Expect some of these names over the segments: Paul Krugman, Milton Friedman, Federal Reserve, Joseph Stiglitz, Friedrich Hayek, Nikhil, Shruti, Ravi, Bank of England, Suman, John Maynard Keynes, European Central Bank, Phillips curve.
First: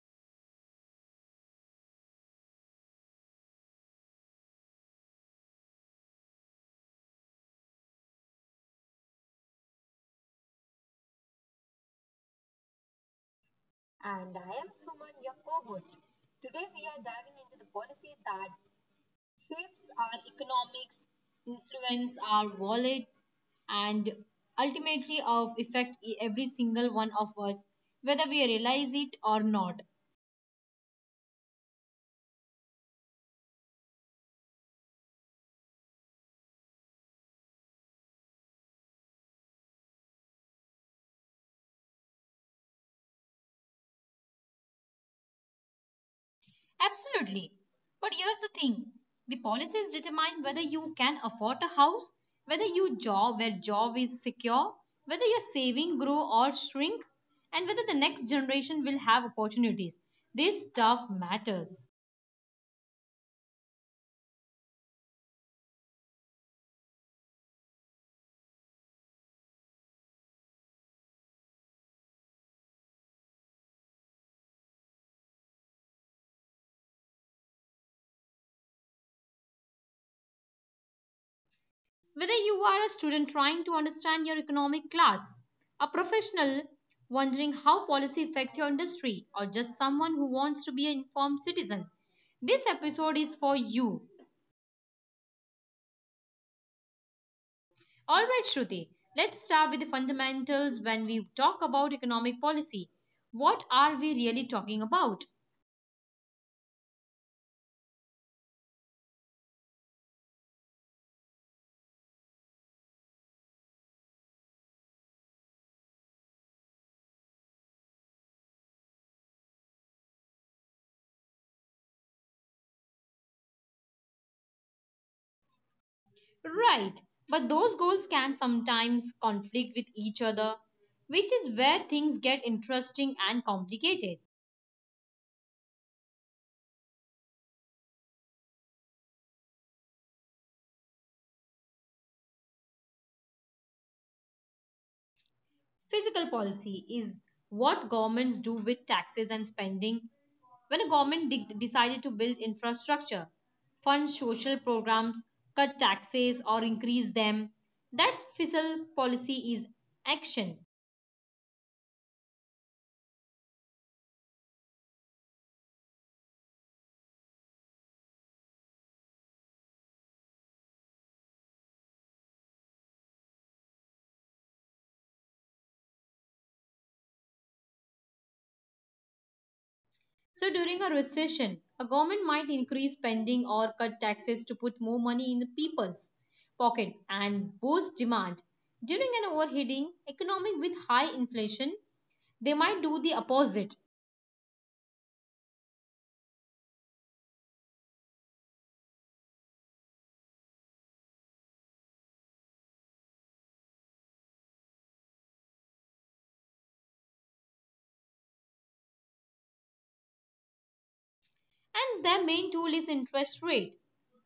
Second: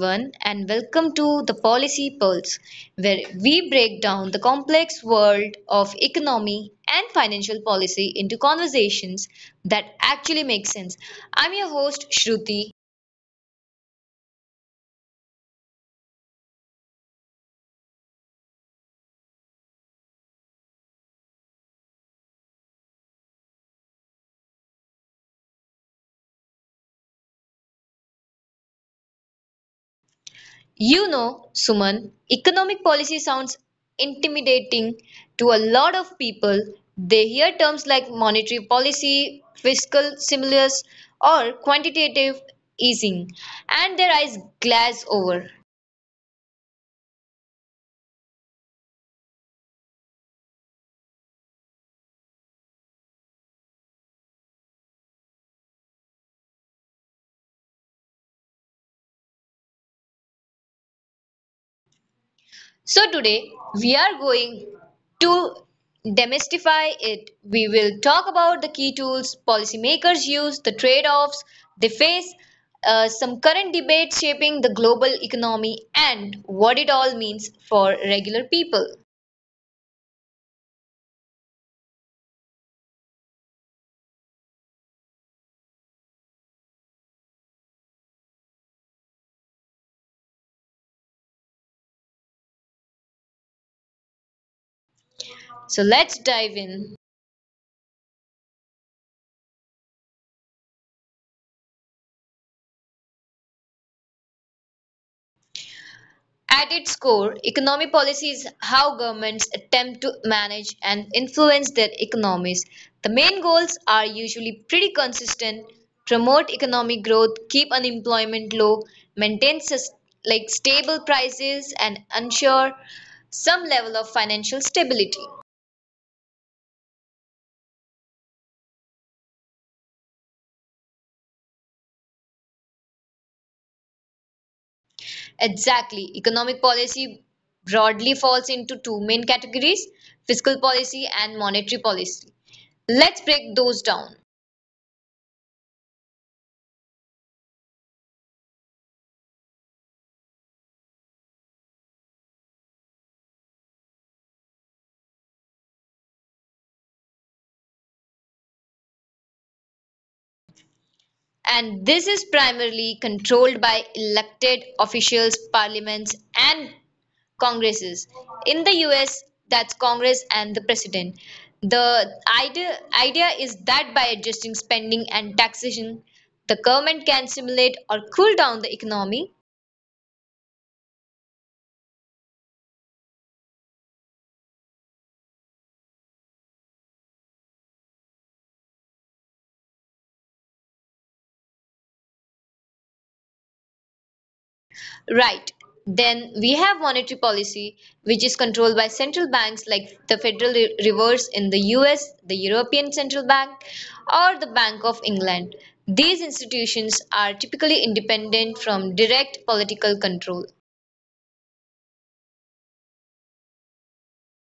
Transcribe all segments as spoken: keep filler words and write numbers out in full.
everyone, and welcome to the Policy Pulse, where we break down the complex world of economy and financial policy into conversations that actually make sense. I'm your host, Shruti. And I am Suman, your co host. Today, we are diving into the policy that shapes our economics, influence our wallets, and ultimately of affect e- every single one of us, whether we realize it or not. You know, Suman, economic policy sounds intimidating to a lot of people. They hear terms like monetary policy, fiscal stimulus, or quantitative easing, and their eyes glaze over. Absolutely. But here's the thing. The policies determine whether you can afford a house, whether you job where job is secure, whether your saving grow or shrink, and whether the next generation will have opportunities. This stuff matters. So today we are going to demystify it. We will talk about the key tools policymakers use, the trade-offs they face, uh, some current debates shaping the global economy, and what it all means for regular people. Whether you are a student trying to understand your economic class, a professional wondering how policy affects your industry, or just someone who wants to be an informed citizen, this episode is for you. So let's dive in. All right, Shruti, let's start with the fundamentals when we talk about economic policy. What are we really talking about? At its core, economic policy is how governments attempt to manage and influence their economies. The main goals are usually pretty consistent: promote economic growth, keep unemployment low, maintain sus- like stable prices and ensure some level of financial stability. Right, but those goals can sometimes conflict with each other, which is where things get interesting and complicated. Exactly. Economic policy broadly falls into two main categories, fiscal policy and monetary policy. Let's break those down. Fiscal policy is what governments do with taxes and spending. When a government de- decided to build infrastructure, fund social programs, cut taxes, or increase them, that's fiscal policy is action. And this is primarily controlled by elected officials, parliaments, and congresses. In the U S, that's Congress and the president. The idea, idea is that by adjusting spending and taxation, the government can stimulate or cool down the economy. So during a recession, a government might increase spending or cut taxes to put more money in the people's pocket and boost demand. During an overheating economy with high inflation, they might do the opposite. Right. Then we have monetary policy, which is controlled by central banks like the Federal Re- Reserve in the U S, the European Central Bank, or the Bank of England. These institutions are typically independent from direct political control. And their main tool is interest rate.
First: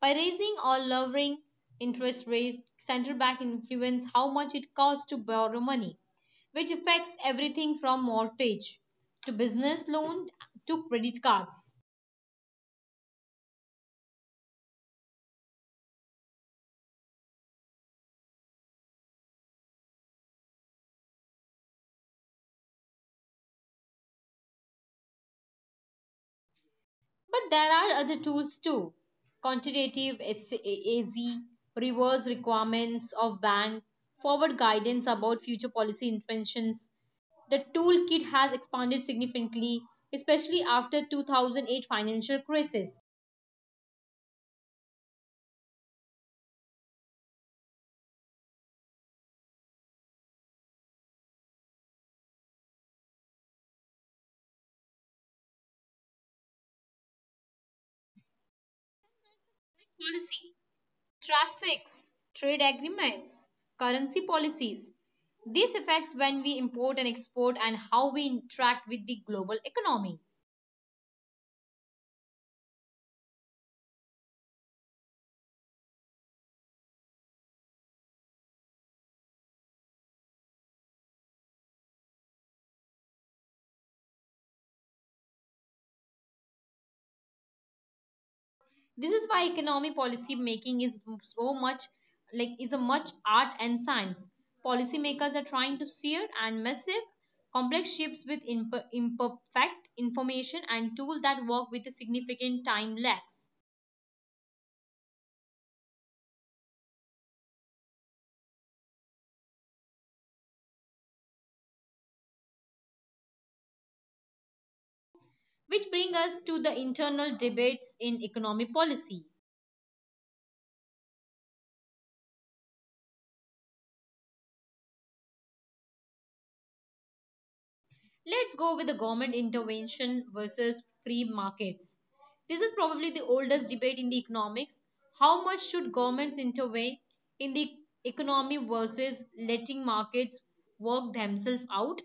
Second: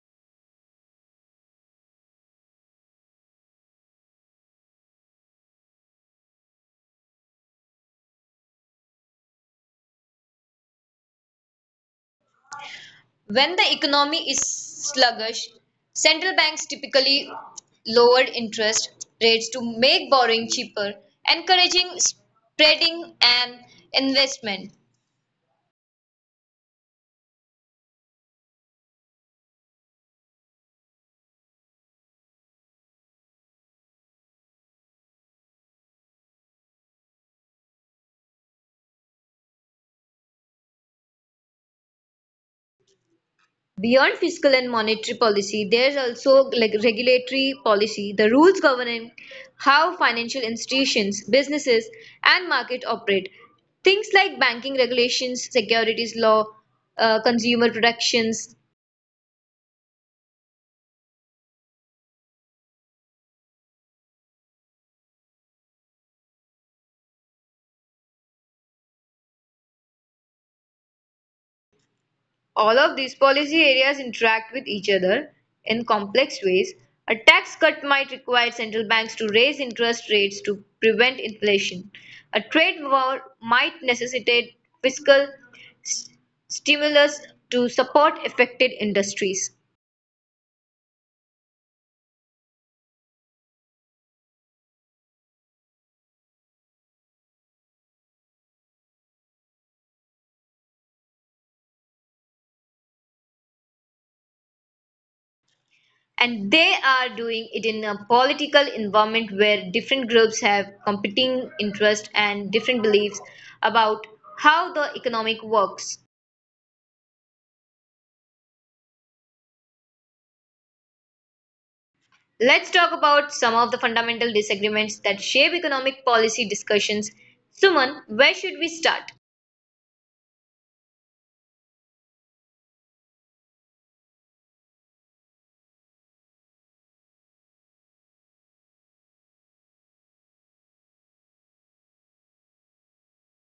By raising or lowering interest rates, central bank influence how much it costs to borrow money, which affects everything from mortgage to business loan to credit cards. When the economy is sluggish, central banks typically lower interest rates to make borrowing cheaper, encouraging spreading and investment. But there are other tools too. Quantitative S- A- AZ, reverse requirements of bank, forward guidance about future policy interventions. The toolkit has expanded significantly, especially after two thousand eight financial crisis. Beyond fiscal and monetary policy, there is also like regulatory policy, the rules governing how financial institutions, businesses, and market operate. Things like banking regulations, securities law, uh, consumer protections, Policy, traffic, trade agreements, currency policies. This affects when we import and export and how we interact with the global economy. all of these policy areas interact with each other in complex ways. A tax cut might require central banks to raise interest rates to prevent inflation. A trade war might necessitate fiscal s- stimulus to support affected industries. This is why economic policy making is so much like is a much art and science. Policymakers are trying to steer and massive complex ships with imper imperfect information and tools that work with a significant time lags. And they are doing it in a political environment where different groups have competing interests and different beliefs about how the economic works. Which bring us to the internal debates in economic policy. Let's talk about some of the fundamental disagreements that shape economic policy discussions. Suman, where should we start? Let's go with the government intervention versus free markets. This is probably the oldest debate in the economics. How much should governments intervene in the economy versus letting markets work themselves out?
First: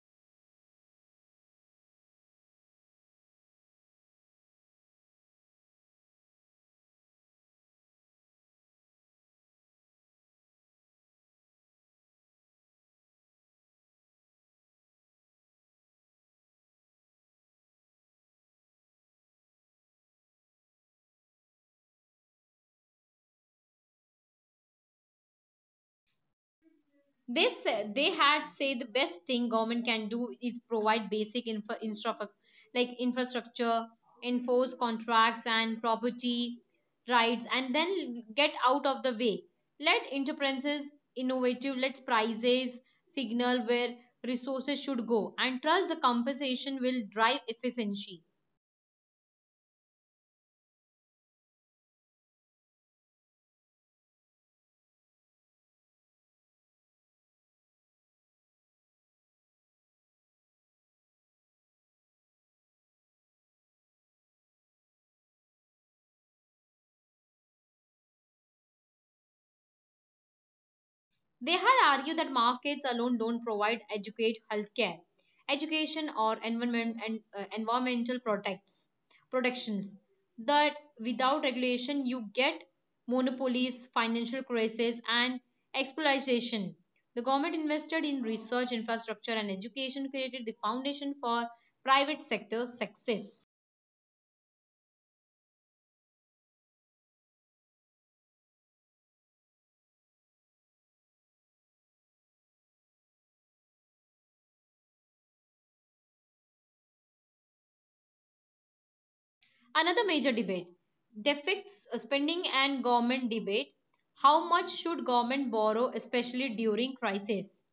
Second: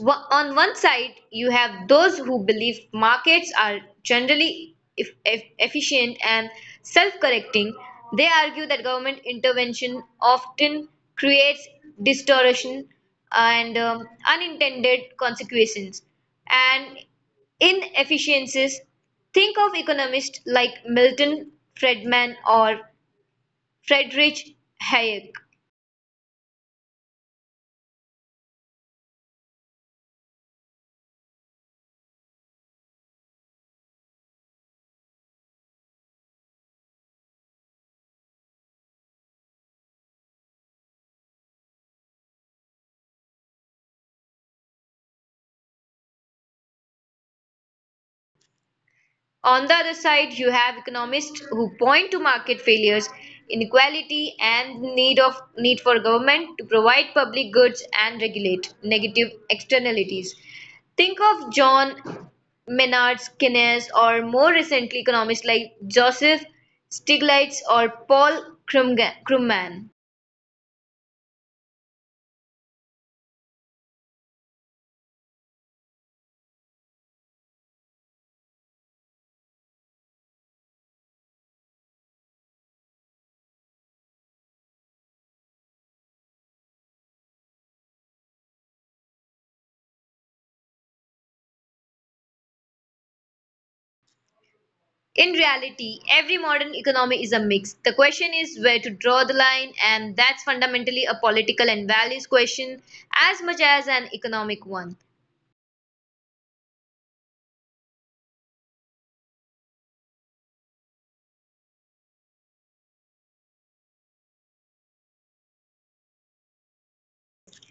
Wa- On one side, you have those who believe markets are generally eff- eff- efficient and self correcting. They argue that government intervention often creates distortion and um, unintended consequences and inefficiencies. Think of economists like Milton Friedman or Friedrich Hayek. They said they had say the best thing government can do is provide basic infra, infra like infrastructure enforce contracts and property rights and then get out of the way let enterprises innovative let prices signal where resources should go and trust the compensation will drive efficiency. On the other side, you have economists who point to market failures, inequality, and need of need for government to provide public goods and regulate negative externalities. Think of John Maynard Keynes or more recently economists like Joseph Stiglitz or Paul Krugman. They had argued that markets alone don't provide educate healthcare, education or environment and uh, environmental protects protections. That without regulation you get monopolies, financial crisis and exploitation. The government invested in research, infrastructure and education created the foundation for private sector success. In reality, every modern economy is a mix. The question is where to draw the line, and that's fundamentally a political and values question as much as an economic one. Another major debate, deficits spending and government debate. How much should government borrow, especially during crisis?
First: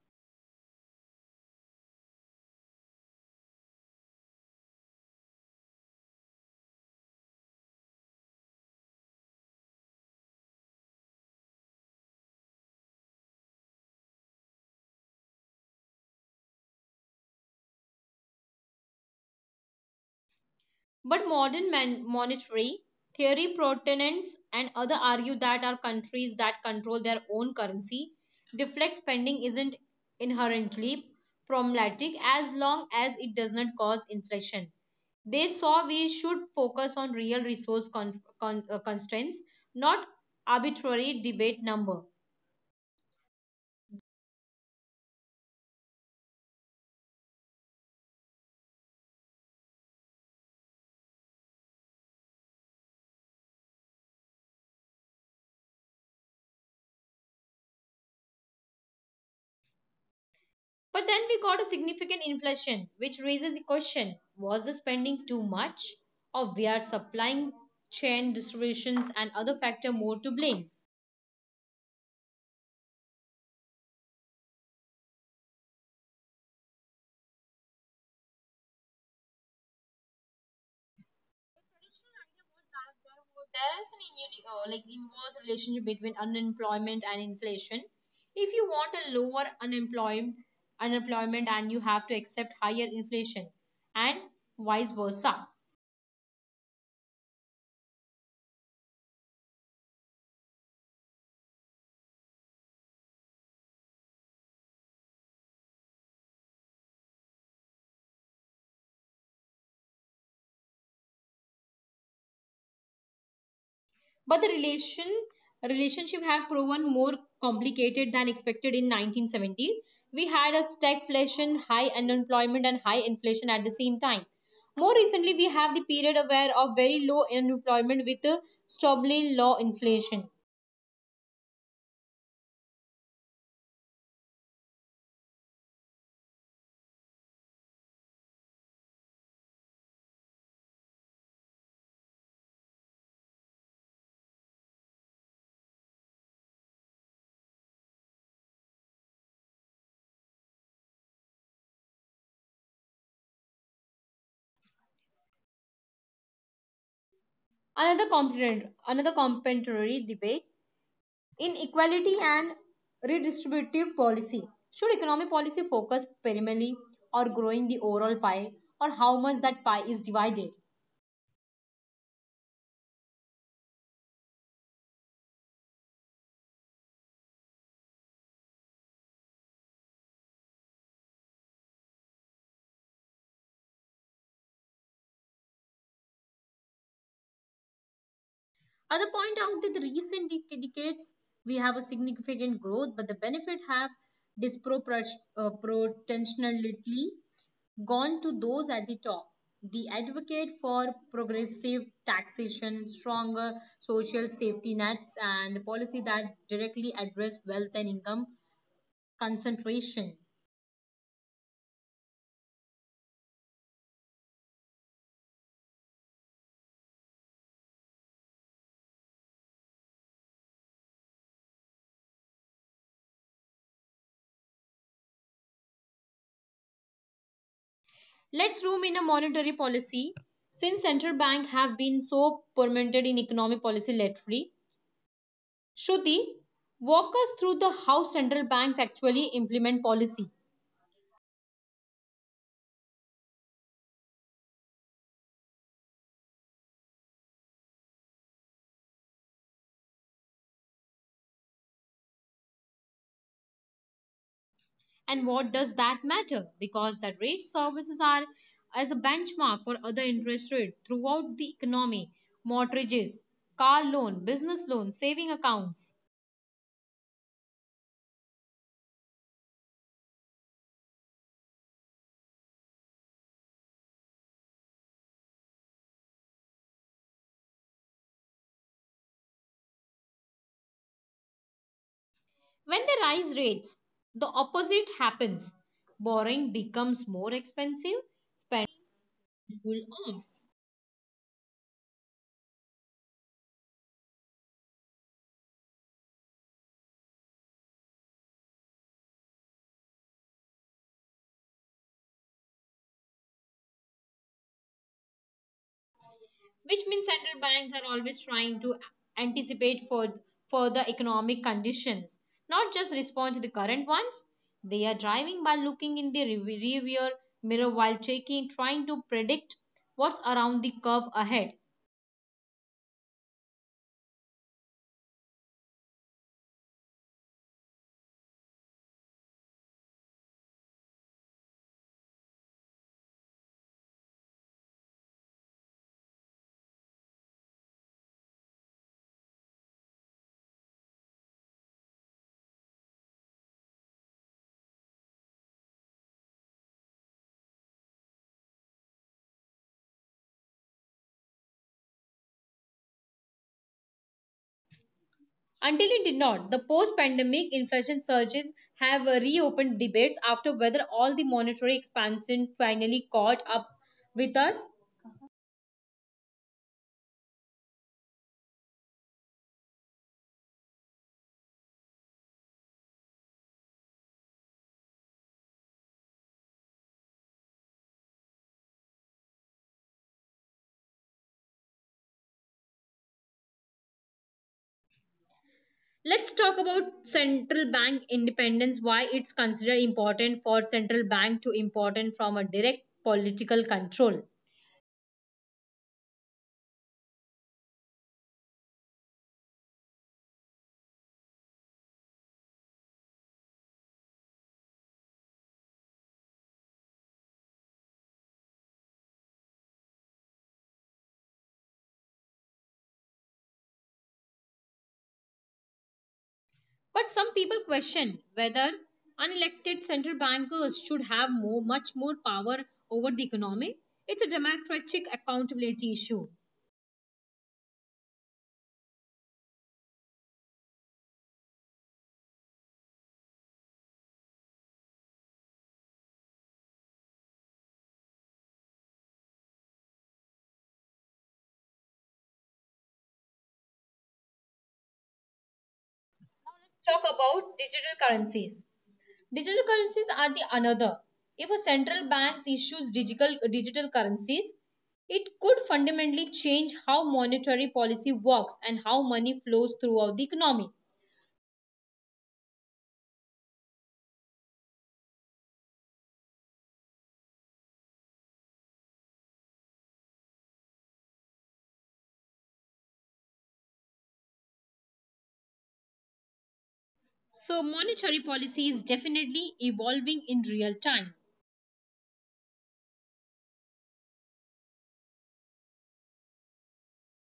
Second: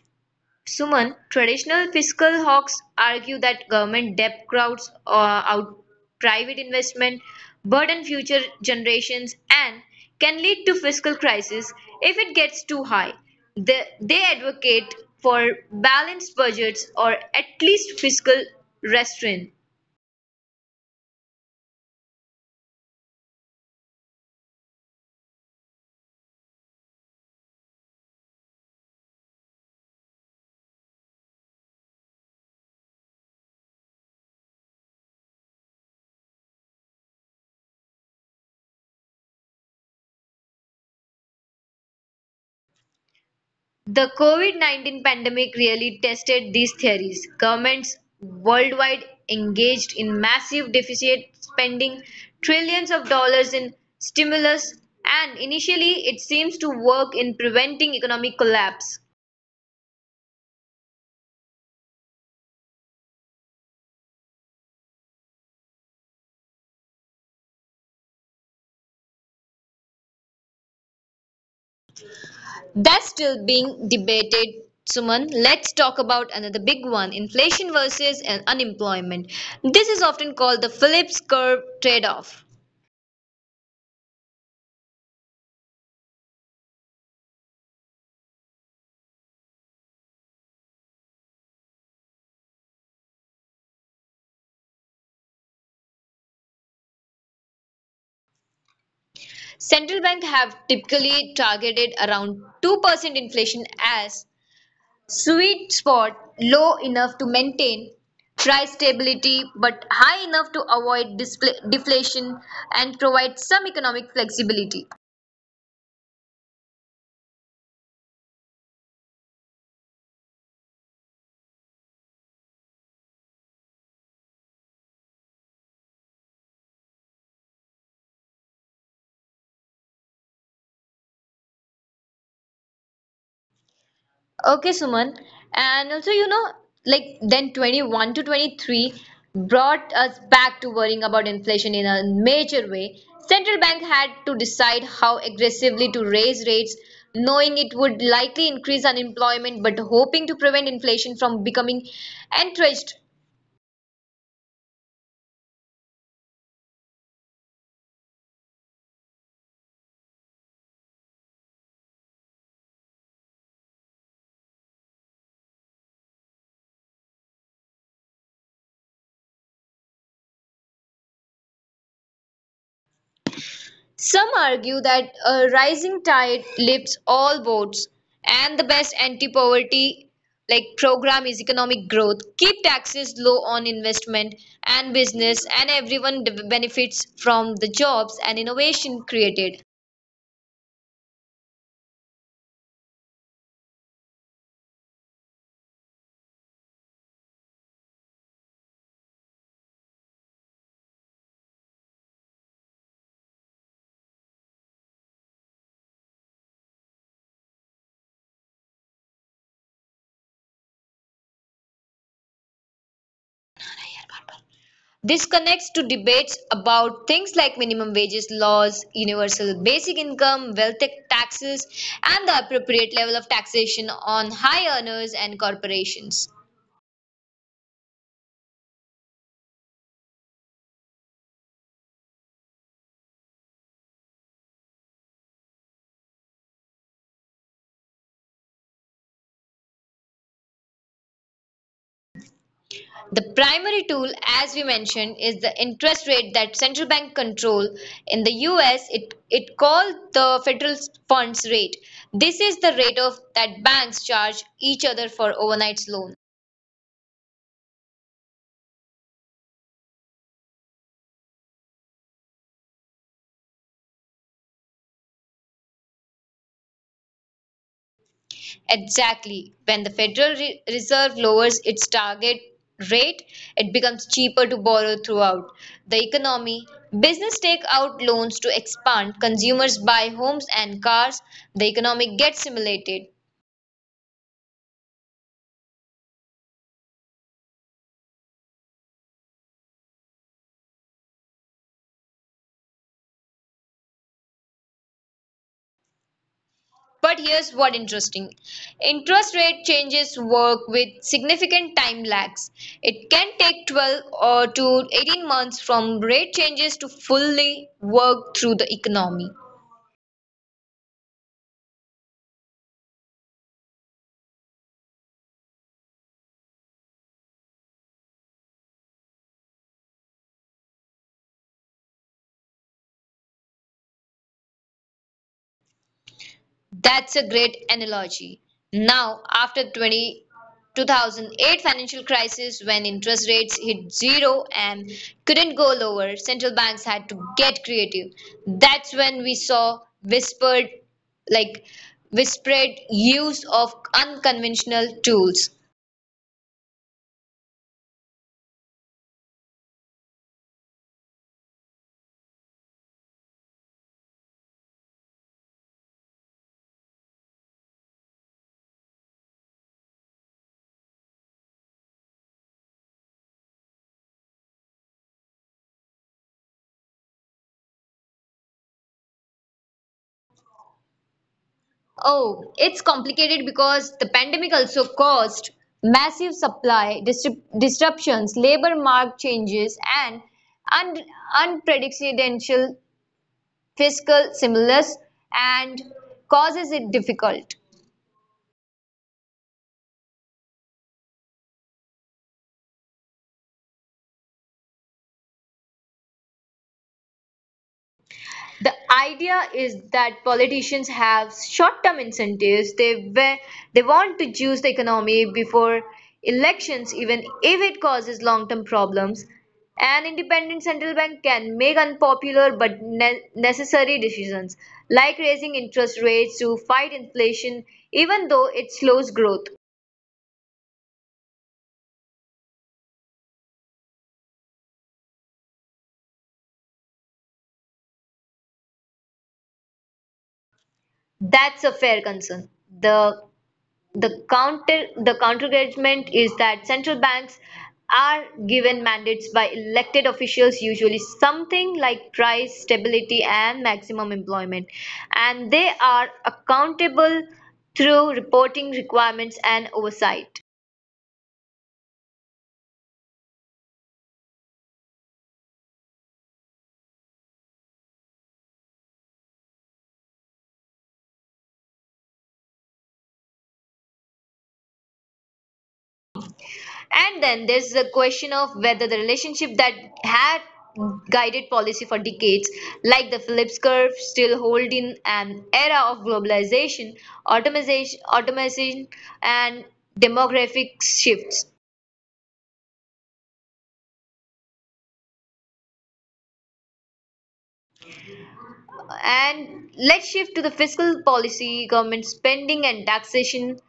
Suman, traditional fiscal hawks argue that government debt crowds uh, out private investment, burden future generations, and can lead to fiscal crisis if it gets too high. The, they advocate for balanced budgets or at least fiscal restraint. But modern man- monetary theory proponents and other argue that our countries that control their own currency deflect spending isn't inherently problematic as long as it does not cause inflation. They saw we should focus on real resource con- con- uh, constraints, not arbitrary debate number. The COVID-nineteen pandemic really tested these theories. Governments worldwide engaged in massive deficit spending, trillions of dollars in stimulus, and initially it seems to work in preventing economic collapse. But then we got a significant inflation, which raises the question was the spending too much, or were supply chain disruptions and other factors more to blame? That's still being debated. Suman, let's talk about another big one inflation versus uh, unemployment. This is often called the Phillips curve trade off. There is an uni- uh, like inverse relationship between unemployment and inflation. If you want a lower unemployment, unemployment and you have to accept higher inflation, and vice versa. Central bank have typically targeted around two percent inflation as sweet spot, low enough to maintain price stability but high enough to avoid displa- deflation and provide some economic flexibility. But the relation relationship have proven more complicated than expected in nineteen seventy. We had a stagflation, high unemployment, and high inflation at the same time. More recently, we have the period aware of very low unemployment with a stubbornly low inflation. Okay, Suman. And also, you know, like then twenty-one to twenty-three brought us back to worrying about inflation in a major way. Central bank had to decide how aggressively to raise rates, knowing it would likely increase unemployment, but hoping to prevent inflation from becoming entrenched. Another component, another complementary debate in equality and redistributive policy. Should economic policy focus primarily on growing the overall pie or how much that pie is divided? Some argue that a rising tide lifts all boats, and the best anti-poverty like program is economic growth. Keep taxes low on investment and business, and everyone d- benefits from the jobs and innovation created. Other point out that the recent decades we have a significant growth, but the benefit have disproportionately gone to those at the top. The advocate for progressive taxation, stronger social safety nets, and the policy that directly address wealth and income concentration. This connects to debates about things like minimum wages laws, universal basic income, wealth ta- taxes, and the appropriate level of taxation on high earners and corporations. Let's zoom in a monetary policy. Since central bank have been so permeated in economic policy lately, Shruti, walk us through the how central banks actually implement policy The primary tool, as we mentioned, is the interest rate that central bank control. In the U S, it, it called the federal funds rate. This is the rate of that banks charge each other for overnight loan. and what does that matter because the rate services are as a benchmark for other interest rates throughout the economy, mortgages, car loan, business loan, saving accounts. Exactly. When the Federal Reserve lowers its target rate, it becomes cheaper to borrow throughout the economy. Business take out loans to expand, consumers buy homes and cars, the economy gets stimulated. When they rise rates, the opposite happens. Borrowing becomes more expensive, spending cool off. But here's what interesting. Interest rate changes work with significant time lags. It can take twelve or to eighteen months from rate changes to fully work through the Which means economy. central banks are always trying to anticipate for further economic conditions, not just respond to the current ones. They are driving by looking in the rearview mirror while taking, trying to predict what's around the curve ahead. That's a great analogy. Now, after 20, two thousand eight financial crisis, when interest rates hit zero and couldn't go lower, central banks had to get creative. That's when we saw whispered, like whispered use of unconventional tools. Until it did not, the post-pandemic inflation surges have uh, reopened debates after whether all the monetary expansion finally caught up with us. Oh, it's complicated because the pandemic also caused massive supply disrup- disruptions, labor market changes, and un- unprecedented fiscal stimulus, and causes it difficult. Let's talk about central bank independence, why it's considered important for central bank to important from a direct political control. The idea is that politicians have short-term incentives. They wa- they want to juice the economy before elections, even if it causes long-term problems. An independent central bank can make unpopular but ne- necessary decisions, like raising interest rates to fight inflation, even though it slows growth. But some people question whether unelected central bankers should have more, much more power over the economy. It's a democratic accountability issue. That's a fair concern. The The counter the counterargument is that central banks are given mandates by elected officials, usually something like price stability and maximum employment, and they are accountable through reporting requirements and oversight. Talk about digital currencies. Digital currencies are the another. If a central bank issues digital digital currencies, it could fundamentally change how monetary policy works and how money flows throughout the economy. And then there's the question of whether the relationship that had guided policy for decades, like the Phillips curve, still hold in an era of globalization, automation, automation and demographic shifts. So monetary policy is definitely evolving in real time. And let's shift to the fiscal policy, government spending, and taxation.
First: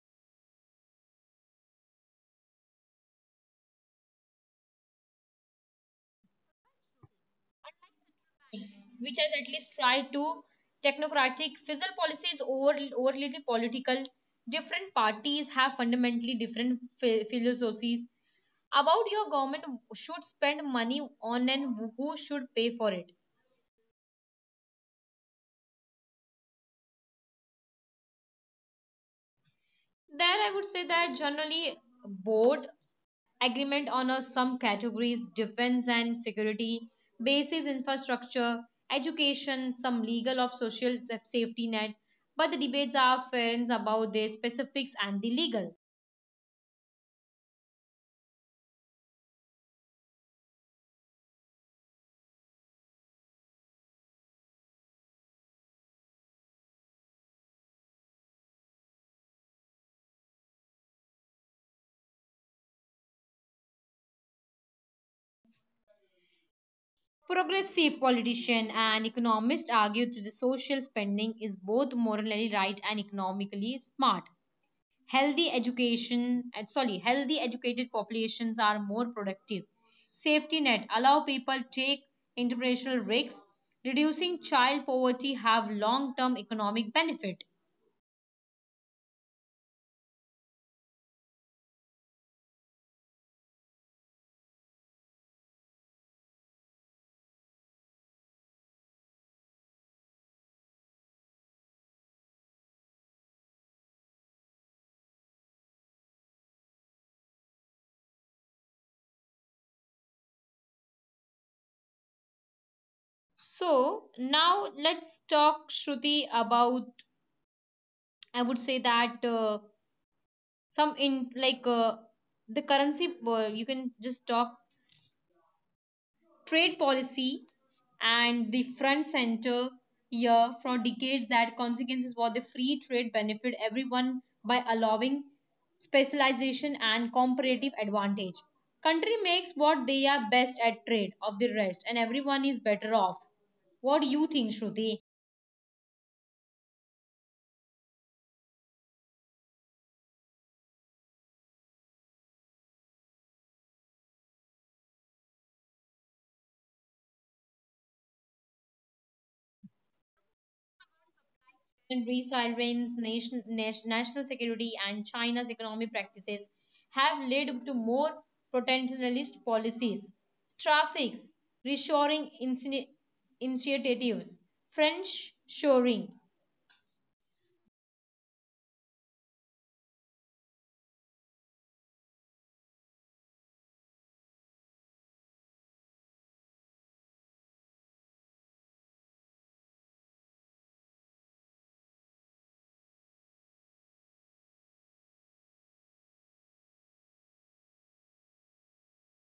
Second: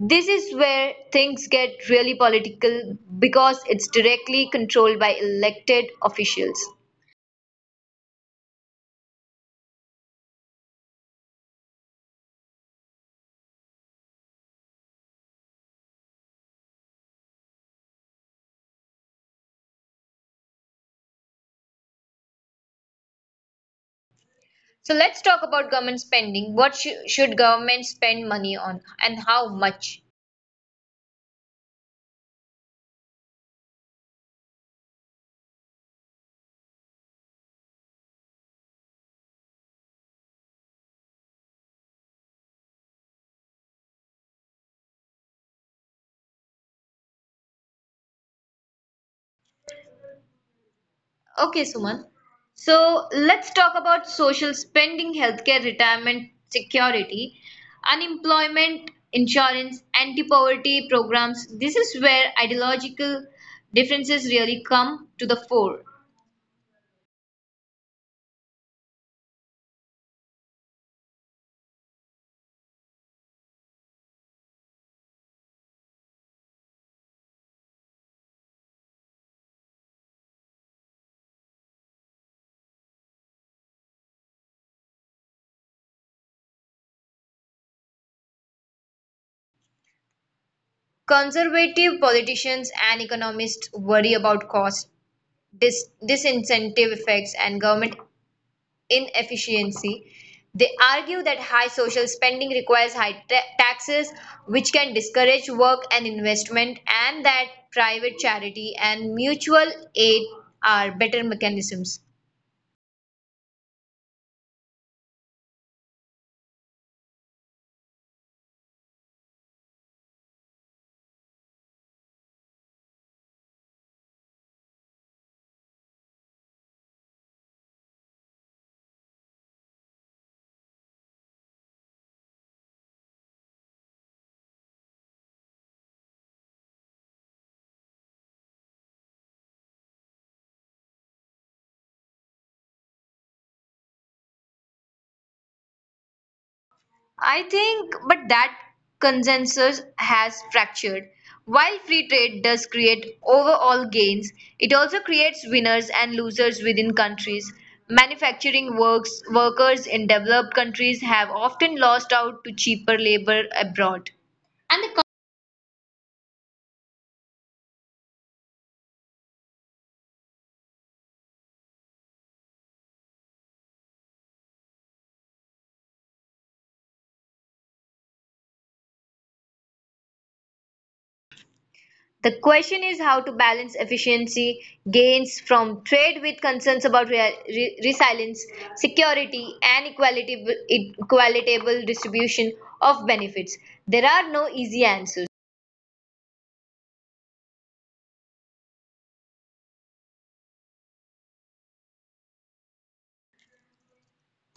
This is where things get really political because it's directly controlled by elected officials. Unlike central banks, which has at least tried to technocratic fiscal policies over overly overly political different parties have fundamentally different philosophies about your government should spend money on and who should pay for it. So let's talk about government spending. What shou- should government spend money on and how much? There I would say that generally board agreement on a, some categories defense and security basis infrastructure education some legal of social safety net but the debates are fair about their specifics and the legal Okay, Suman. So let's talk about social spending, healthcare, retirement, security, unemployment, insurance, anti-poverty programs. This is where ideological differences really come to the fore. progressive politicians and economists argue that the social spending is both morally right and economically smart healthy education uh, sorry healthy educated populations are more productive safety net allow people take entrepreneurial risks reducing child poverty have long term economic benefit. Conservative politicians and economists worry about cost, dis- disincentive effects, and government inefficiency. They argue that high social spending requires high ta- taxes, which can discourage work and investment, and that private charity and mutual aid are better mechanisms. So now let's talk Shruti about I would say that uh, some in like uh, the currency uh, you can just talk trade policy and the front center here for decades that consequence is what the free trade benefit everyone by allowing specialization and comparative advantage country makes what they are best at trade of the rest and everyone is better off. What do you think Shruti? I think, but that consensus has fractured. While free trade does create overall gains, it also creates winners and losers within countries. Manufacturing works, workers in developed countries have often lost out to cheaper labor abroad. And resilience, nation, national security, and China's economic practices have led to more protectionist policies. Traffics, reshoring initiatives, French shoring. The question is how to balance efficiency gains from trade with concerns about rea- re- resilience, security, and equality- equitable distribution of benefits. There are no easy answers.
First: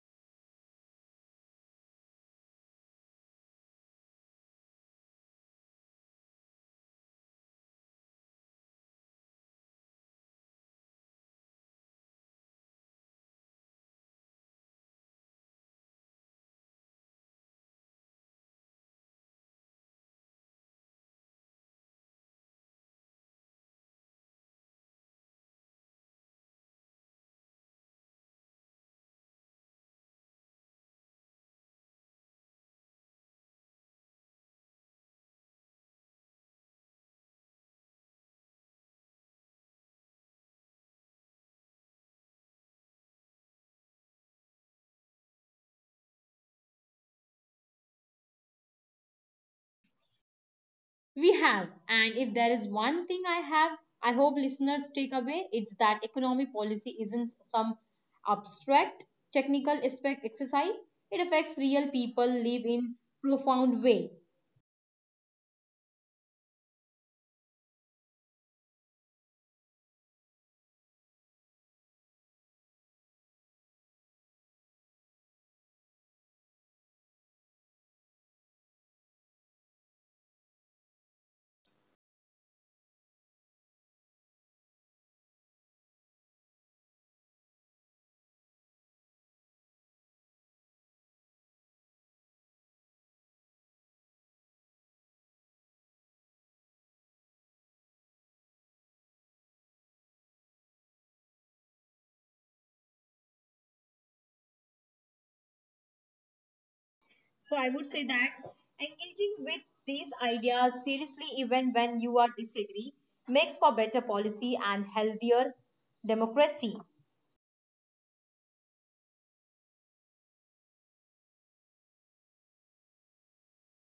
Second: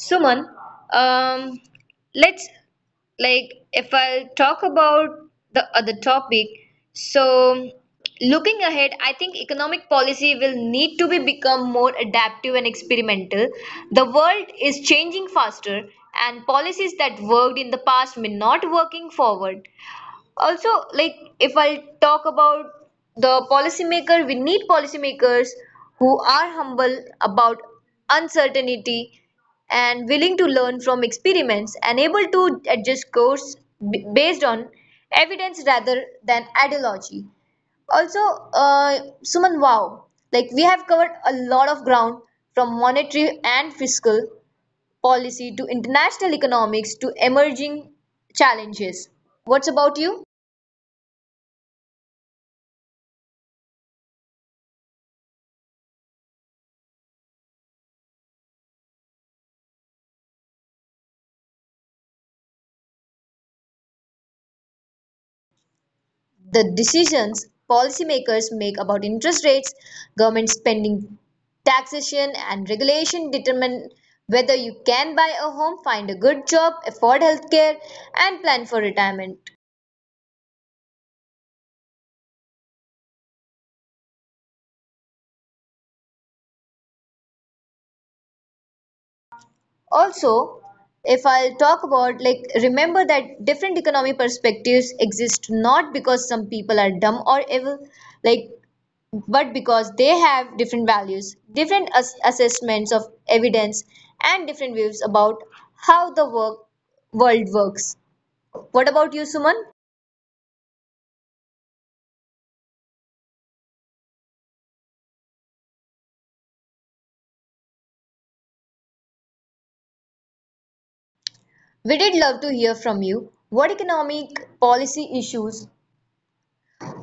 Suman, um, let's like if I'll talk about the other topic. So, looking ahead, I think economic policy will need to be become more adaptive and experimental. The world is changing faster, and policies that worked in the past may not working forward. Also, like, if I talk about the policymaker, we need policymakers who are humble about uncertainty and willing to learn from experiments and able to adjust course b- based on evidence rather than ideology. Also, uh, Suman, wow, like we have covered a lot of ground from monetary and fiscal policy to international economics to emerging challenges. What's about you? We have, and if there is one thing I have, I hope listeners take away, it's that economic policy isn't some abstract technical aspect exercise. It affects real people live in profound way. The decisions policymakers make about interest rates, government spending, taxation, and regulation determine whether you can buy a home, find a good job, afford healthcare, and plan for retirement. Also, if I'll talk about, like, remember that different economic perspectives exist not because some people are dumb or evil, like, but because they have different values, different ass- assessments of evidence, and different views about how the work- world works. What about you, Suman? So I would say that engaging with these ideas seriously, even when you are disagree, makes for better policy and healthier democracy. We did love to hear from you. What economic policy issues,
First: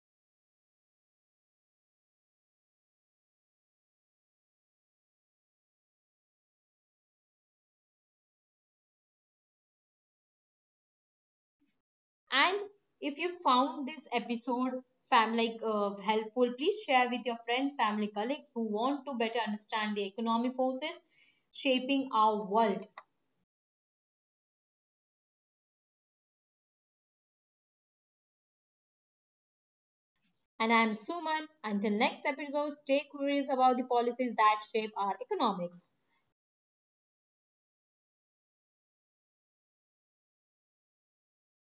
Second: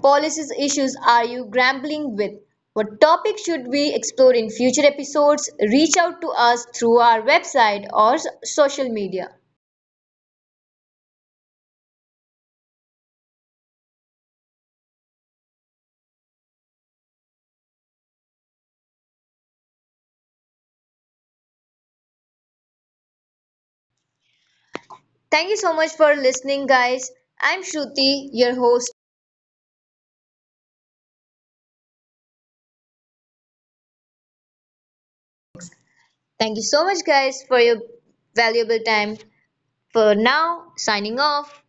policies issues are you grappling with? What topic should we explore in future episodes? Reach out to us through our website or s- social media. And if you found this episode fam like uh, helpful, please share with your friends, family, colleagues who want to better understand the economic forces shaping our world. Thank you so much for listening, guys. I'm Shruti, your host. And I am Suman. Until next episode, stay curious about the policies that shape our economics. Thank you so much, guys, for your valuable time. For now, signing off.